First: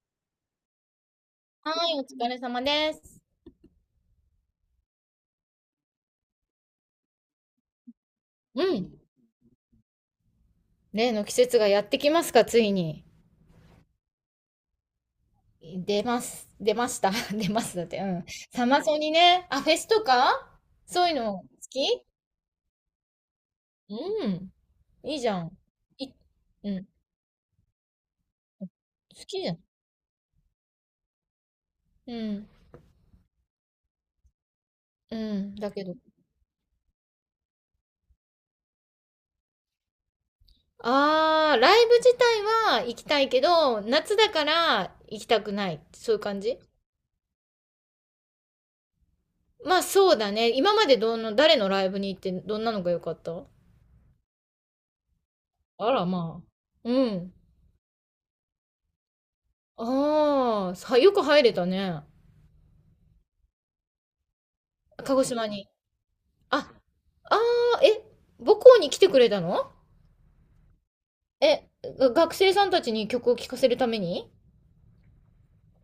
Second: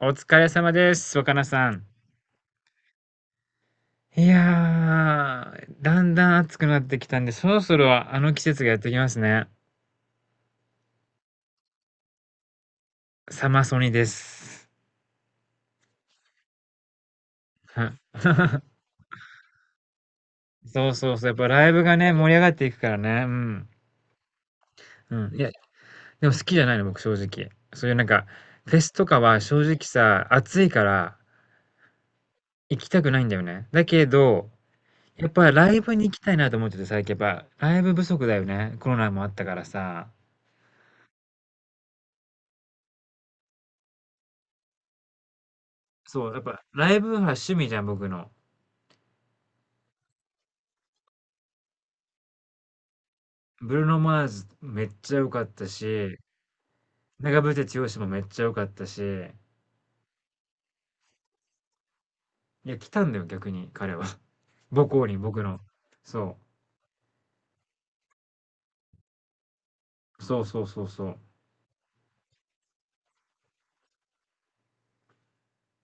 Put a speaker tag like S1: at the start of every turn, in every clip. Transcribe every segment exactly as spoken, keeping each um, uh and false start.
S1: お疲れ様です、若菜さ
S2: は
S1: ん。
S2: い、お疲れ様です。
S1: いやー、だんだん暑くなってきたんで、そろそろあの季
S2: う
S1: 節がやってき
S2: ん。
S1: ますね。
S2: 例の季節がやってきますか、ついに。
S1: サマソニです。
S2: 出ます。出ました。出ますだっ
S1: は
S2: て。うん。サ マソニね。あ、フェスとか
S1: そう
S2: そうい
S1: そ
S2: う
S1: うそう、やっ
S2: の好
S1: ぱライブが
S2: き。
S1: ね、盛り上がっていくからね。うん。
S2: うん。
S1: う
S2: いいじ
S1: ん。い
S2: ゃ
S1: や、
S2: ん。い、
S1: でも好きじゃ
S2: う
S1: ないの、
S2: ん。
S1: 僕、正直。そういうなんか、フェスとか
S2: 好き
S1: は
S2: じゃん。
S1: 正直さ、暑いから
S2: うん。
S1: 行きたくないんだよね。だけど、
S2: う
S1: やっぱ
S2: ん。だ
S1: ライ
S2: けど。
S1: ブに行きたいなと思ってて、最近やっぱライブ不足だよね。コロナもあったからさ。
S2: あー、ライブ自体は行きたいけど、夏だから行きたくない。そういう
S1: そう、や
S2: 感
S1: っ
S2: じ。
S1: ぱライブは趣味じゃん、僕の。
S2: まあそうだね。今までどの、誰のライブに行ってどんなのが良かった？
S1: ブルーノ・マーズめっちゃ良かった
S2: あら
S1: し、
S2: まあ。うん。
S1: 長渕剛もめっちゃ良かったし、
S2: ああ、さ、よく入れたね。
S1: いや、来たんだよ、逆に彼は。母校
S2: 鹿
S1: に
S2: 児
S1: 僕
S2: 島
S1: の。
S2: に。
S1: そ
S2: あ、ああ、え、母校に来てくれたの？
S1: う。そうそうそうそう。
S2: え、が学生さんたちに曲を聴かせるために？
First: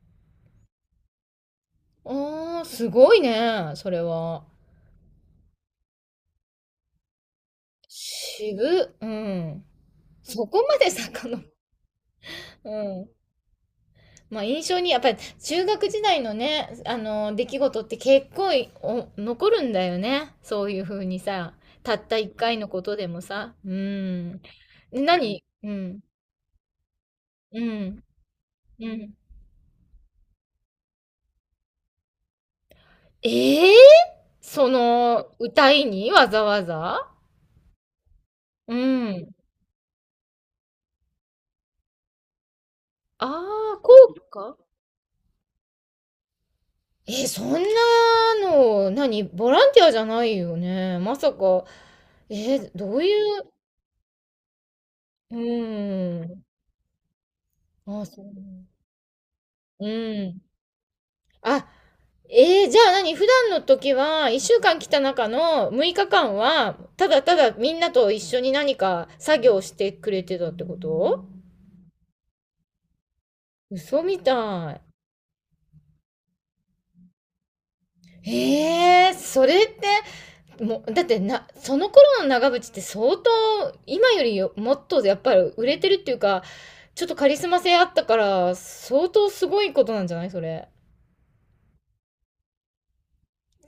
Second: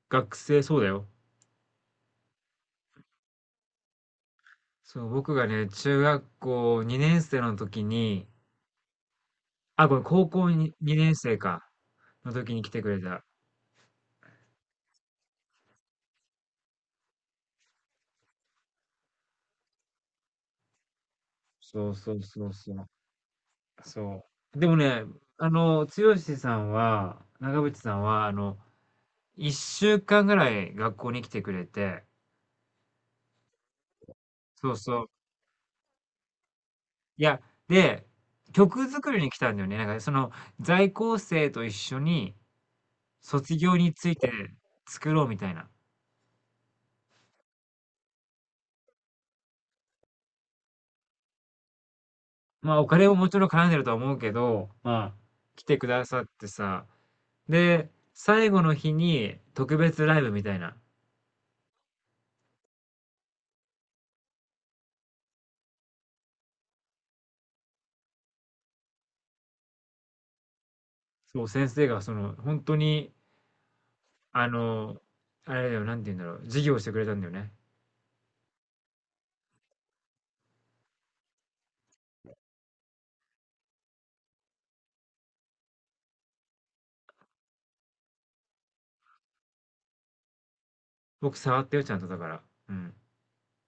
S1: 学生、そうだよ。
S2: ああー、すごいね、それは。
S1: そう、僕がね、中学校にねんせい生の時に、
S2: 渋、うん。
S1: あ、ごめん、高
S2: そ
S1: 校
S2: こ
S1: に
S2: まで
S1: にねん
S2: 遡
S1: 生
S2: る、
S1: か、の時に来
S2: う
S1: てくれ
S2: ん。
S1: た。
S2: まあ印象に、やっぱり中学時代のね、あの、出来事って結構いお残るんだよね。そういうふうにさ、
S1: そう
S2: たっ
S1: そ
S2: た
S1: う
S2: 一
S1: そう
S2: 回の
S1: そう。
S2: ことでもさ。う
S1: そ
S2: ん。
S1: う。でもね、
S2: 何？
S1: あ
S2: う
S1: の、
S2: ん。
S1: 剛さんは、
S2: う
S1: 長渕さん
S2: ん。
S1: は、あの、
S2: うん。
S1: いっしゅうかんぐらい学校に来てくれて、
S2: ええ、そ
S1: そうそう。
S2: の、歌いにわざわざ。
S1: いや、で、
S2: う
S1: 曲作り
S2: ん。
S1: に来たんだよね。なんかその、在校生と一緒に
S2: あ
S1: 卒業
S2: あ、効
S1: について
S2: 果。
S1: 作ろうみたいな。
S2: え、そんなの、何ボランティアじゃないよね。まさか、え、
S1: まあお
S2: どう
S1: 金
S2: い
S1: ももちろ
S2: う、
S1: ん絡んでるとは思うけど、まあ
S2: う
S1: 来てくださっ
S2: ん。
S1: てさ。で、
S2: あ、そう。
S1: 最後の日に特
S2: う
S1: 別ライブ
S2: ん。
S1: みたいな。
S2: あ、えー、じゃあ何普段の時は、いっしゅうかん来た中のむいかかんは、ただただみんなと一緒に何か作業してくれてたってこと？
S1: そう、先生がその、本当に、
S2: 嘘み
S1: あ
S2: たい。
S1: の、あれだよ、なんて言うんだろう、授業してくれたんだよね。
S2: えー、それってもうだってなその頃の長渕って相当今よりもっとやっぱり売れてるっていうか、ちょっとカリスマ性あったから相当すごいことなんじゃないそれ？
S1: 僕触ったよ、ちゃんとだから。うん。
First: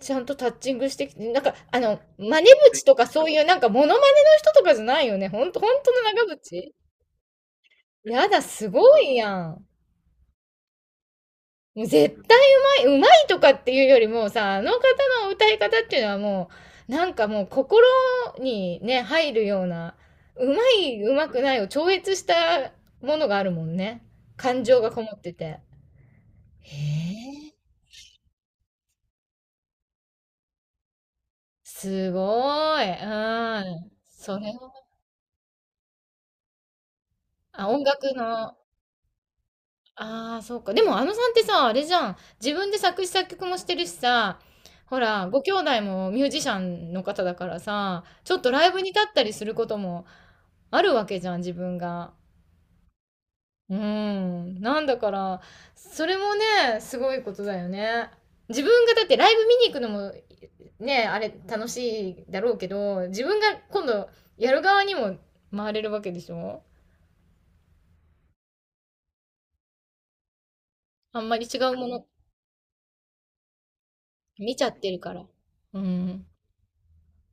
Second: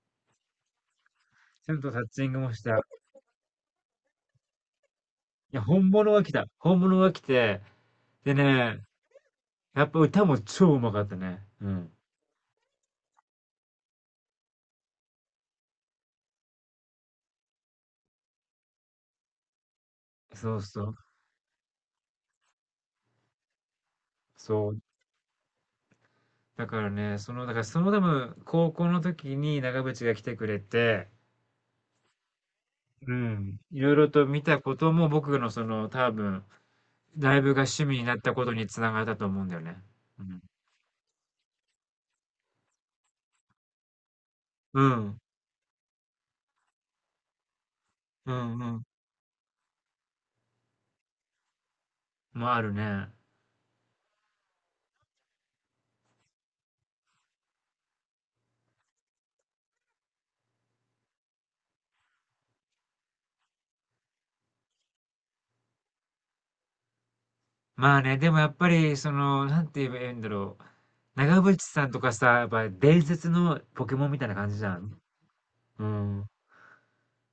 S2: ちゃんとタッチングしてきてなんか
S1: ちゃ
S2: あ
S1: んとタ
S2: の
S1: ッチング
S2: 真似
S1: もした。い
S2: 口とかそういうなんかモノマネの人とかじゃないよね、ほんと
S1: や、
S2: ほん
S1: 本
S2: との
S1: 物が来
S2: 長
S1: た。
S2: 渕。
S1: 本物が来て、
S2: や
S1: で
S2: だす
S1: ね、
S2: ごいやん。
S1: やっぱ歌も超うまかったね。う
S2: もう
S1: ん。
S2: 絶対うまい、うまいとかっていうよりもさ、あの方の歌い方っていうのはもう、なんかもう心にね、入るような、うま
S1: そうそう。
S2: い、うまくないを超越したものがあるもんね。感
S1: そう。
S2: 情がこもってて。
S1: だ
S2: へ
S1: からね、その、だ
S2: え、
S1: からその多分、高校の時に長渕が来てくれて、
S2: すごい。
S1: うん。い
S2: うん。
S1: ろいろと
S2: そ
S1: 見
S2: れ
S1: たこ
S2: を、
S1: とも僕のその多分、ライブが
S2: あ、音
S1: 趣味に
S2: 楽
S1: なったこと
S2: の、
S1: につながったと思うんだよね。う
S2: あ
S1: ん。
S2: あ、そうか。でもあのさんってさ、あれじゃん。自分で作詞作曲もしてるしさ、
S1: う
S2: ほ
S1: ん。
S2: ら、ご兄弟もミュージシャンの方だからさ、
S1: う
S2: ちょっと
S1: んう
S2: ライブ
S1: ん。
S2: に立ったりすることも、あるわけじゃん自分が。
S1: もあるね。
S2: うんなんだから、それもねすごいことだよね。自分がだってライブ見に行くのもね、あれ楽しいだろうけど自分が今度やる側にも回れるわけでしょ。
S1: まあね、でもやっぱり、その、なんて言えばいいんだろう。
S2: あんま
S1: 長
S2: り
S1: 渕
S2: 違う
S1: さ
S2: も
S1: んと
S2: の
S1: かさ、やっぱ伝説のポケモンみたいな感じ
S2: 見ち
S1: じ
S2: ゃ
S1: ゃ
S2: って
S1: ん。
S2: るから。う
S1: う
S2: ん。
S1: ん。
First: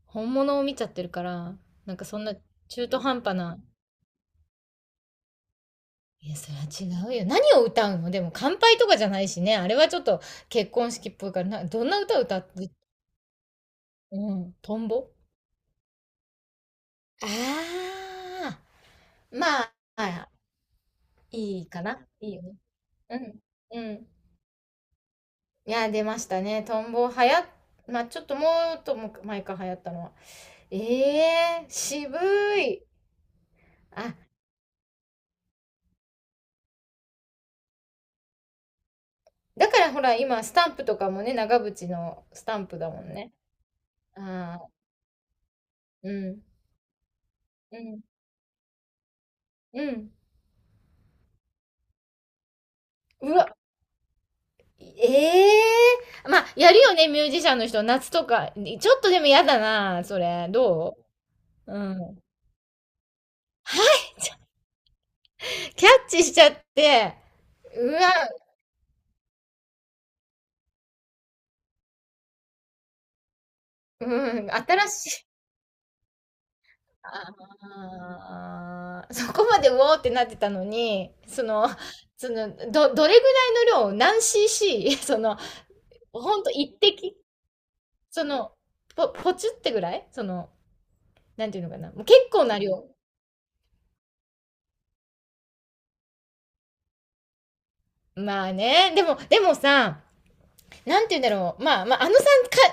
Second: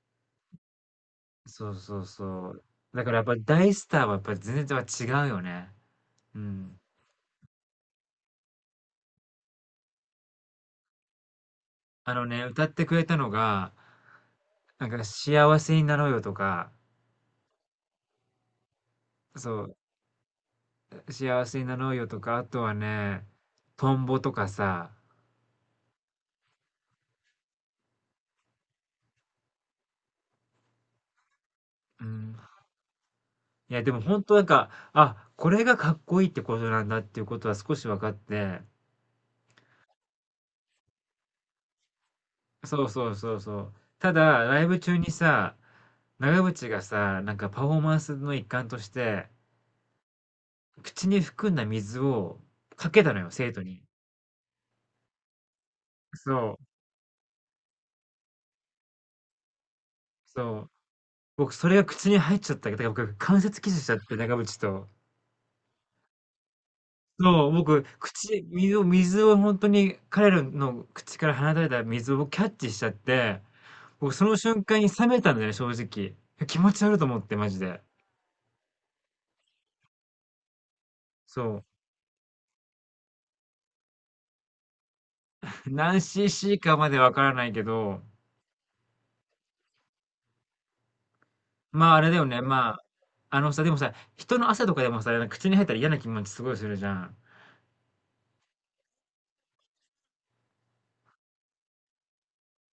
S2: 本物を見ちゃってるから、
S1: そう
S2: なん
S1: そう
S2: かそんな
S1: そう。
S2: 中途
S1: だから
S2: 半
S1: やっぱ
S2: 端な。
S1: 大スターはやっぱ全然違うよね。
S2: いや
S1: う
S2: それは
S1: ん。
S2: 違うよ。何を歌うのでも乾杯とかじゃないしね、あれはちょっと結婚式っぽいからな。どんな
S1: あ
S2: 歌
S1: の
S2: 歌
S1: ね、
S2: っ
S1: 歌っ
S2: て？
S1: てくれたのが、
S2: うんト
S1: な
S2: ン
S1: んか
S2: ボ。
S1: 幸せになろうよとか、
S2: ああ、
S1: そ
S2: まあ、
S1: う、幸せ
S2: い
S1: に
S2: い
S1: な
S2: か
S1: ろう
S2: な。
S1: よと
S2: いい
S1: か、
S2: よ
S1: あ
S2: ね。
S1: とは
S2: う
S1: ね、
S2: ん。う
S1: トン
S2: ん。
S1: ボとかさ、
S2: いや、出ましたね。トンボ流行っ、まあ、ちょっともっとも前か流行ったのは。ええー、
S1: う
S2: 渋
S1: ん。
S2: い。
S1: いや、でも
S2: あ、
S1: 本当なんか、あ、これがかっこいいってことなんだっていうことは少し分かって、
S2: だからほら、今、スタンプとかもね、長渕のスタンプ
S1: そう
S2: だもん
S1: そう
S2: ね。
S1: そうそう。ただ、
S2: あ
S1: ライ
S2: あ、
S1: ブ中にさ、
S2: うん。
S1: 長渕がさ、なんかパフォ
S2: う
S1: ーマ
S2: ん。
S1: ンスの一環として、
S2: うん。
S1: 口に含んだ水をかけたのよ、
S2: う
S1: 生
S2: わ、
S1: 徒に。
S2: ええー、
S1: そ
S2: まあ、
S1: う、
S2: やるよね、ミュージシャンの人。夏とか。ちょっとでも嫌だな、それ。
S1: そう。
S2: ど
S1: 僕そ
S2: う、
S1: れ
S2: う
S1: が口に
S2: ん。
S1: 入っちゃったけどだから僕関節キスしちゃって、長渕と。
S2: キャッチしちゃって、
S1: そう、僕、
S2: うわ、
S1: 口、水を、水を本当に彼らの口から放たれた水を僕キャッチしちゃって、
S2: う
S1: 僕その
S2: ん、
S1: 瞬間
S2: 新
S1: に冷
S2: し
S1: め
S2: い。
S1: たんだよね、正直。気持ち悪いと思って、マジで。
S2: ああ、そこまでうおーってなってたのに、
S1: そ
S2: そ
S1: う。
S2: の、その、ど、どれぐらいの量、何 cc？ その、
S1: 何
S2: ほんと
S1: シーシー
S2: 一
S1: かまでわ
S2: 滴
S1: からないけど、
S2: その、ぽ、ポチってぐらいその、なんていうのか
S1: ま
S2: な。
S1: ああ
S2: もう
S1: れだ
S2: 結
S1: よね、
S2: 構な
S1: ま
S2: 量。
S1: あ、あのさ、でもさ、人の汗とかでもさ、口に入ったら嫌な気持ちすごいするじゃん。
S2: まあね。でも、でもさ、なんて言うんだろう。まあ、まあ、あのさん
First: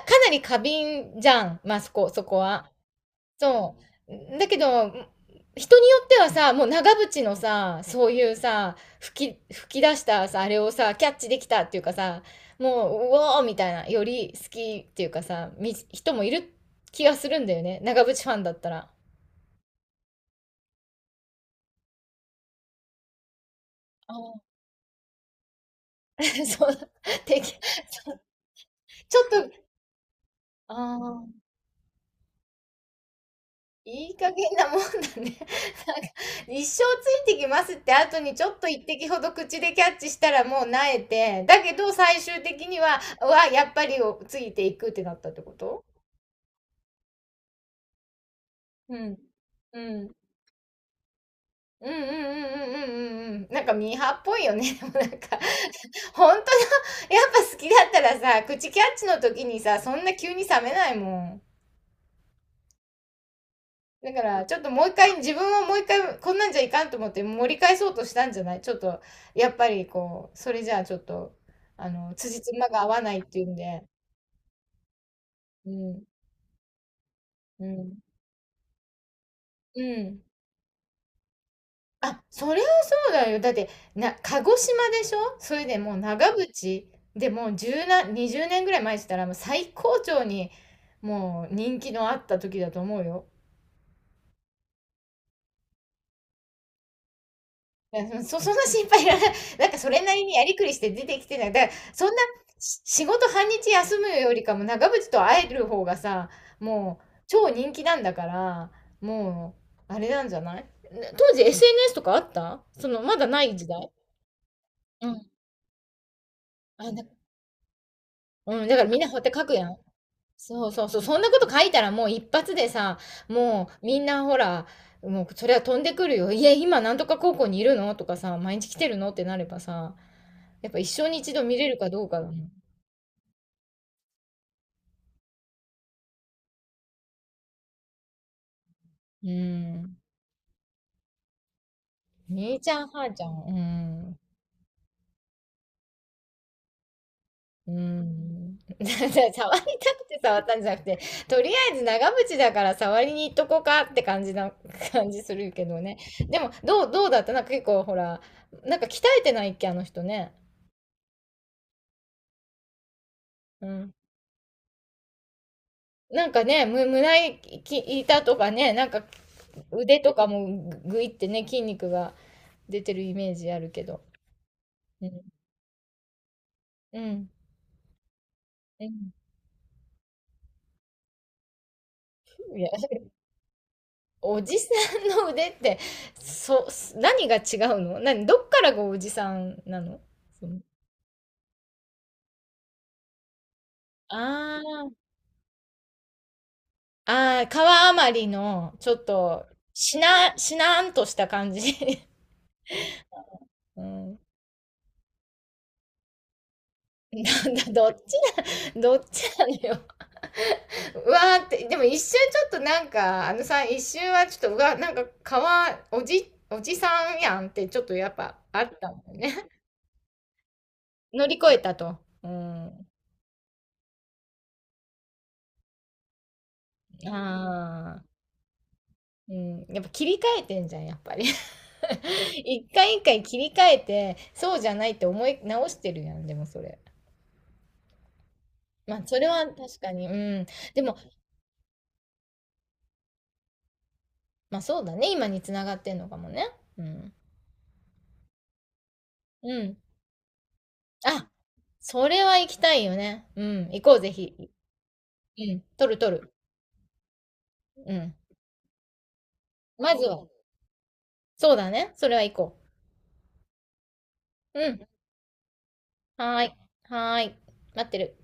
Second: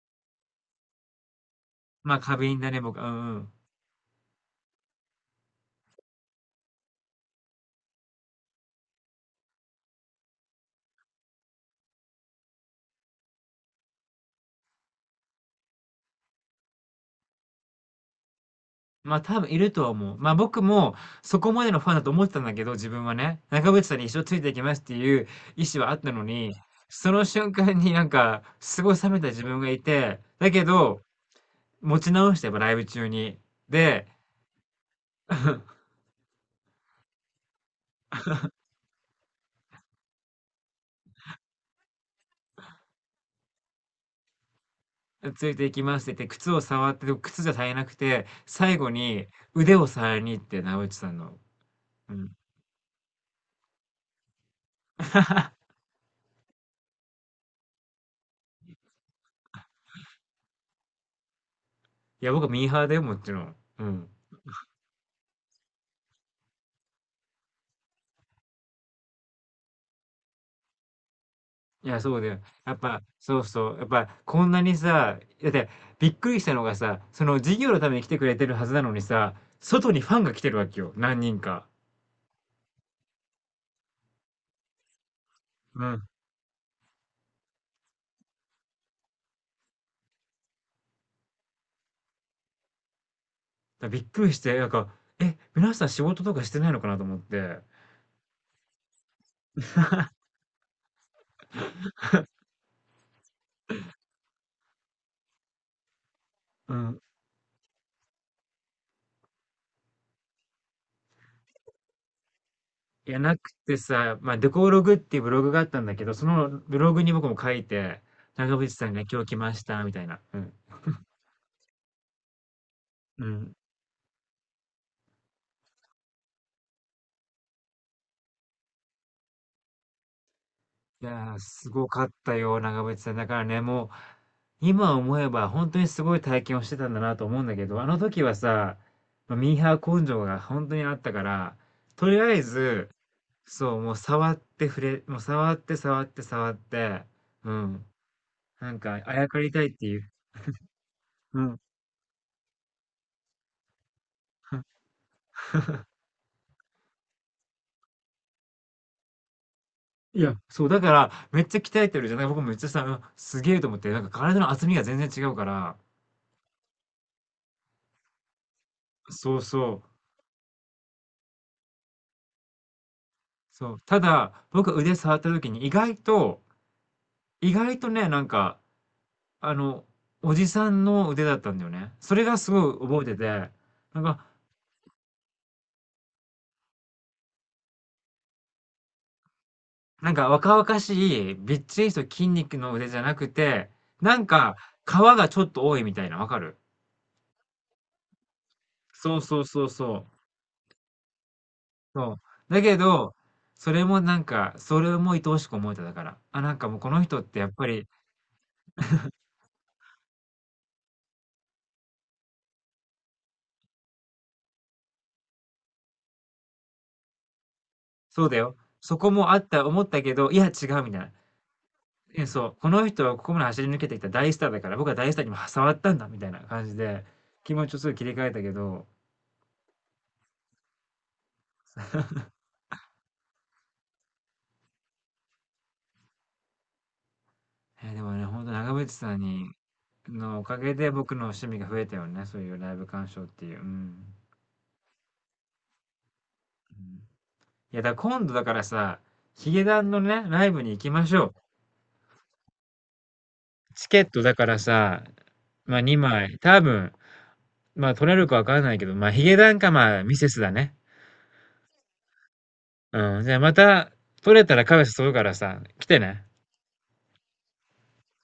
S2: か、かなり過敏じゃん。まあ、そこ、
S1: まあ
S2: そ
S1: 過
S2: こ
S1: 敏だ
S2: は。
S1: ね、僕。うんうん。
S2: そう。だけど、人によってはさ、もう長渕のさ、そういうさ、吹き、吹き出したさ、あれをさ、キャッチできたっていうかさ、もう、うおーみたいな、より好きっていうかさ、み、人もいる気がするんだよね。長渕ファンだったら。
S1: まあ多分いるとは思う。まあ僕もそこまでのファンだと思ってたんだけど、自分はね、中渕さんに 一
S2: あ
S1: 生つい
S2: あ、
S1: ていきますっていう意思はあったの に、
S2: そう、
S1: その
S2: てき、
S1: 瞬間になん
S2: そう
S1: か、すごい冷
S2: ち
S1: め
S2: ょ
S1: た自
S2: っと、
S1: 分がいて、だけ
S2: あ
S1: ど、
S2: あ。
S1: 持ち直してやっぱライブ中に。で、
S2: いい加減なもんだね。なんか、一生ついてきますって後にちょっと一滴ほど口でキャッチしたらもう萎えて、だけど最終的には、うわ、やっぱりをついていくってなったって
S1: つ
S2: こ
S1: いていき
S2: と？
S1: ますって言って、靴を触って、でも靴じゃ足りなくて、最後
S2: うん。
S1: に腕
S2: う
S1: を
S2: ん。
S1: 触りに行って、中渕さんの。
S2: うんうんう
S1: うん。
S2: んうんうんうんうん。なんかミーハーっぽいよね。でもなんか、本当の、やっぱ好きだったらさ、口キャッチの時にさ、そんな急に冷めないもん。
S1: いや、僕はミーハーだよ、もちろん。うん。
S2: だから、ちょっともう一回、自分はもう一回、こんなんじゃいかんと思って盛り返そうとしたんじゃないちょっと、やっぱりこう、それじゃあちょっと、
S1: い
S2: あ
S1: や、
S2: の、
S1: そうだよ。
S2: 辻褄
S1: やっ
S2: が合
S1: ぱ、
S2: わないっ
S1: そ
S2: て
S1: う
S2: いうん
S1: そう。
S2: で。
S1: やっぱ、こんなにさ、だって、
S2: うん、
S1: びっくりしたのがさ、その授
S2: う
S1: 業のため
S2: ん、
S1: に来てくれてるはずなのにさ、
S2: う
S1: 外にファ
S2: ん。
S1: ンが来てるわけよ。何人か。
S2: あ、それはそうだよ。だって、な、鹿児島でしょ、それで
S1: うん。
S2: も
S1: だ
S2: う
S1: か
S2: 長渕でもう10な、にじゅうねんぐらい前って言ったら、もう最高潮に、もう人気のあった時だと思うよ。
S1: らびっくりして、なんか、え、皆さん仕事とかしてないのかなと思って。
S2: いや、そ そその心配いらない。なんかそれなりにやりくりして出てきてない。だから、そんな、し仕事半日休むよりかも長渕と会える方がさ、
S1: う
S2: も
S1: ん。
S2: う超人気なんだから、もう、あれなんじゃないね、当時 エスエヌエス とかあったその、
S1: い
S2: ま
S1: や、
S2: だ
S1: な
S2: な
S1: く
S2: い時
S1: て
S2: 代。
S1: さ、まあ、デコログっ
S2: う
S1: ていうブ
S2: ん。
S1: ログがあったんだけど、そのブ
S2: あ、
S1: ログ
S2: だ
S1: に僕も書いて、長
S2: う
S1: 渕
S2: ん、だか
S1: さ
S2: ら
S1: ん
S2: み
S1: が
S2: んなこうや
S1: 今
S2: っ
S1: 日
S2: て
S1: 来
S2: 書
S1: ま
S2: く
S1: し
S2: やん。
S1: た、みたいな。うん。
S2: そうそうそう。そんなこと書いたらもう一発でさ、
S1: うん。
S2: もうみんなほら、もうそれは飛んでくるよ。いや、今なんとか高校にいるのとかさ、毎日来てるのってなればさ、やっぱ一
S1: い
S2: 生に
S1: や
S2: 一
S1: ー、
S2: 度見れ
S1: す
S2: る
S1: ご
S2: か
S1: か
S2: どう
S1: っ
S2: かだ
S1: た
S2: ね。
S1: よ、長渕さん。だからね、もう、今思えば本当にすごい体験をしてたんだなと思うんだけど、あの時はさ、
S2: う
S1: まあミーハ
S2: ん。
S1: ー根性が本当にあったから、とりあえ
S2: 姉ちゃん、
S1: ず、
S2: 母ちゃん。う
S1: そう、もう
S2: ん。
S1: 触って触れ、もう触って触って触って、う
S2: う
S1: ん。
S2: ん。
S1: なん
S2: 触り
S1: か、あや
S2: た
S1: かりた
S2: く
S1: いっていう。
S2: て触ったんじゃなくて、
S1: う
S2: とりあ
S1: ん。
S2: えず長渕だから触りに行っとこうかって感じな、感じするけどね。でも、どう、どうだった？なんか結構ほら、なんか鍛えてないっけ、あの人
S1: い
S2: ね。
S1: や、そう、だから、めっちゃ鍛えてるじゃない僕めっちゃさ、うんすげえ
S2: う
S1: と思って、
S2: ん。
S1: なんか体の厚みが全然違うから、
S2: なんかね、む、胸板とかね、なんか
S1: そうそう。
S2: 腕とかもぐぐいってね、筋肉が出てるイメージある
S1: そう。
S2: け
S1: た
S2: ど。
S1: だ、僕腕
S2: う
S1: 触っ
S2: ん。
S1: た時に意外と、
S2: うん。
S1: 意外とね、なんか、
S2: うん。
S1: あの、おじさんの腕だったんだよね。それがす
S2: い
S1: ご
S2: や、
S1: い覚えてて、なんか、
S2: おじさんの腕って、そ、何が違うの？何どっからがおじさんなの？
S1: なんか
S2: そ
S1: 若
S2: の、
S1: 々しい、びっちりした筋肉の腕じゃなくて、なんか、
S2: あ
S1: 皮
S2: ー
S1: がちょっと多いみたいな、わかる
S2: あー、川あまりのちょっ
S1: そうそう
S2: と
S1: そうそ
S2: し
S1: う。
S2: なしなーんとした感じ、
S1: そう。だけど、そ
S2: う
S1: れもな
S2: ん、
S1: んか、それも愛おしく思えただから。あ、なんかもうこの人ってや
S2: な
S1: っ
S2: んだ
S1: ぱり、
S2: どっちなどっちなのよ。うわーって、でも一瞬ちょっとなんかあのさん一瞬はちょっとうわなんか川おじおじさんやんってちょっとやっ
S1: そうだ
S2: ぱ
S1: よ。
S2: あった
S1: そ
S2: も
S1: こ
S2: ん
S1: も
S2: ね。
S1: あった、思ったけど、いや違うみたいな。
S2: 乗り越えたと、
S1: え、
S2: う
S1: そう、この
S2: ん、
S1: 人はここまで走り抜けてきた大スターだから、僕は大スターにも触ったんだみたいな感じで、気持ちをすぐ
S2: あ
S1: 切
S2: あ
S1: り替えたけど、
S2: うん、やっぱ切り替えてんじゃん、やっぱり。一回一回切り替えて、そうじゃないって思い直してるやん、でもそれ。
S1: えーでもね、本当長渕
S2: まあ、
S1: さ
S2: そ
S1: ん
S2: れは
S1: に、
S2: 確かに、う
S1: のお
S2: ん。
S1: かげ
S2: で
S1: で
S2: も、
S1: 僕の趣味が増えたよね、そういうライブ鑑賞っていう。うん。う
S2: まあそうだね、今につながってんのかもね。う
S1: んい
S2: ん。
S1: や、だから今度だからさ、ヒゲ
S2: うん。
S1: ダンのね、ライブに行きましょ
S2: あ、
S1: う。
S2: それは行きたいよね。うん、行
S1: チ
S2: こう、
S1: ケッ
S2: ぜ
S1: トだ
S2: ひ。
S1: からさ、
S2: うん、
S1: まあ
S2: 取る取
S1: 2
S2: る。
S1: 枚、多分、まあ
S2: う
S1: 取
S2: ん。
S1: れるかわかんないけど、まあヒゲダンか
S2: ま
S1: まあ
S2: ず
S1: ミ
S2: は、
S1: セスだね。
S2: そうだね、それは行こ
S1: うん、じゃあまた取れた
S2: う。
S1: ら
S2: う
S1: カフ
S2: ん、
S1: ェ誘うからさ、来てね。
S2: はーい、はーい、待ってる。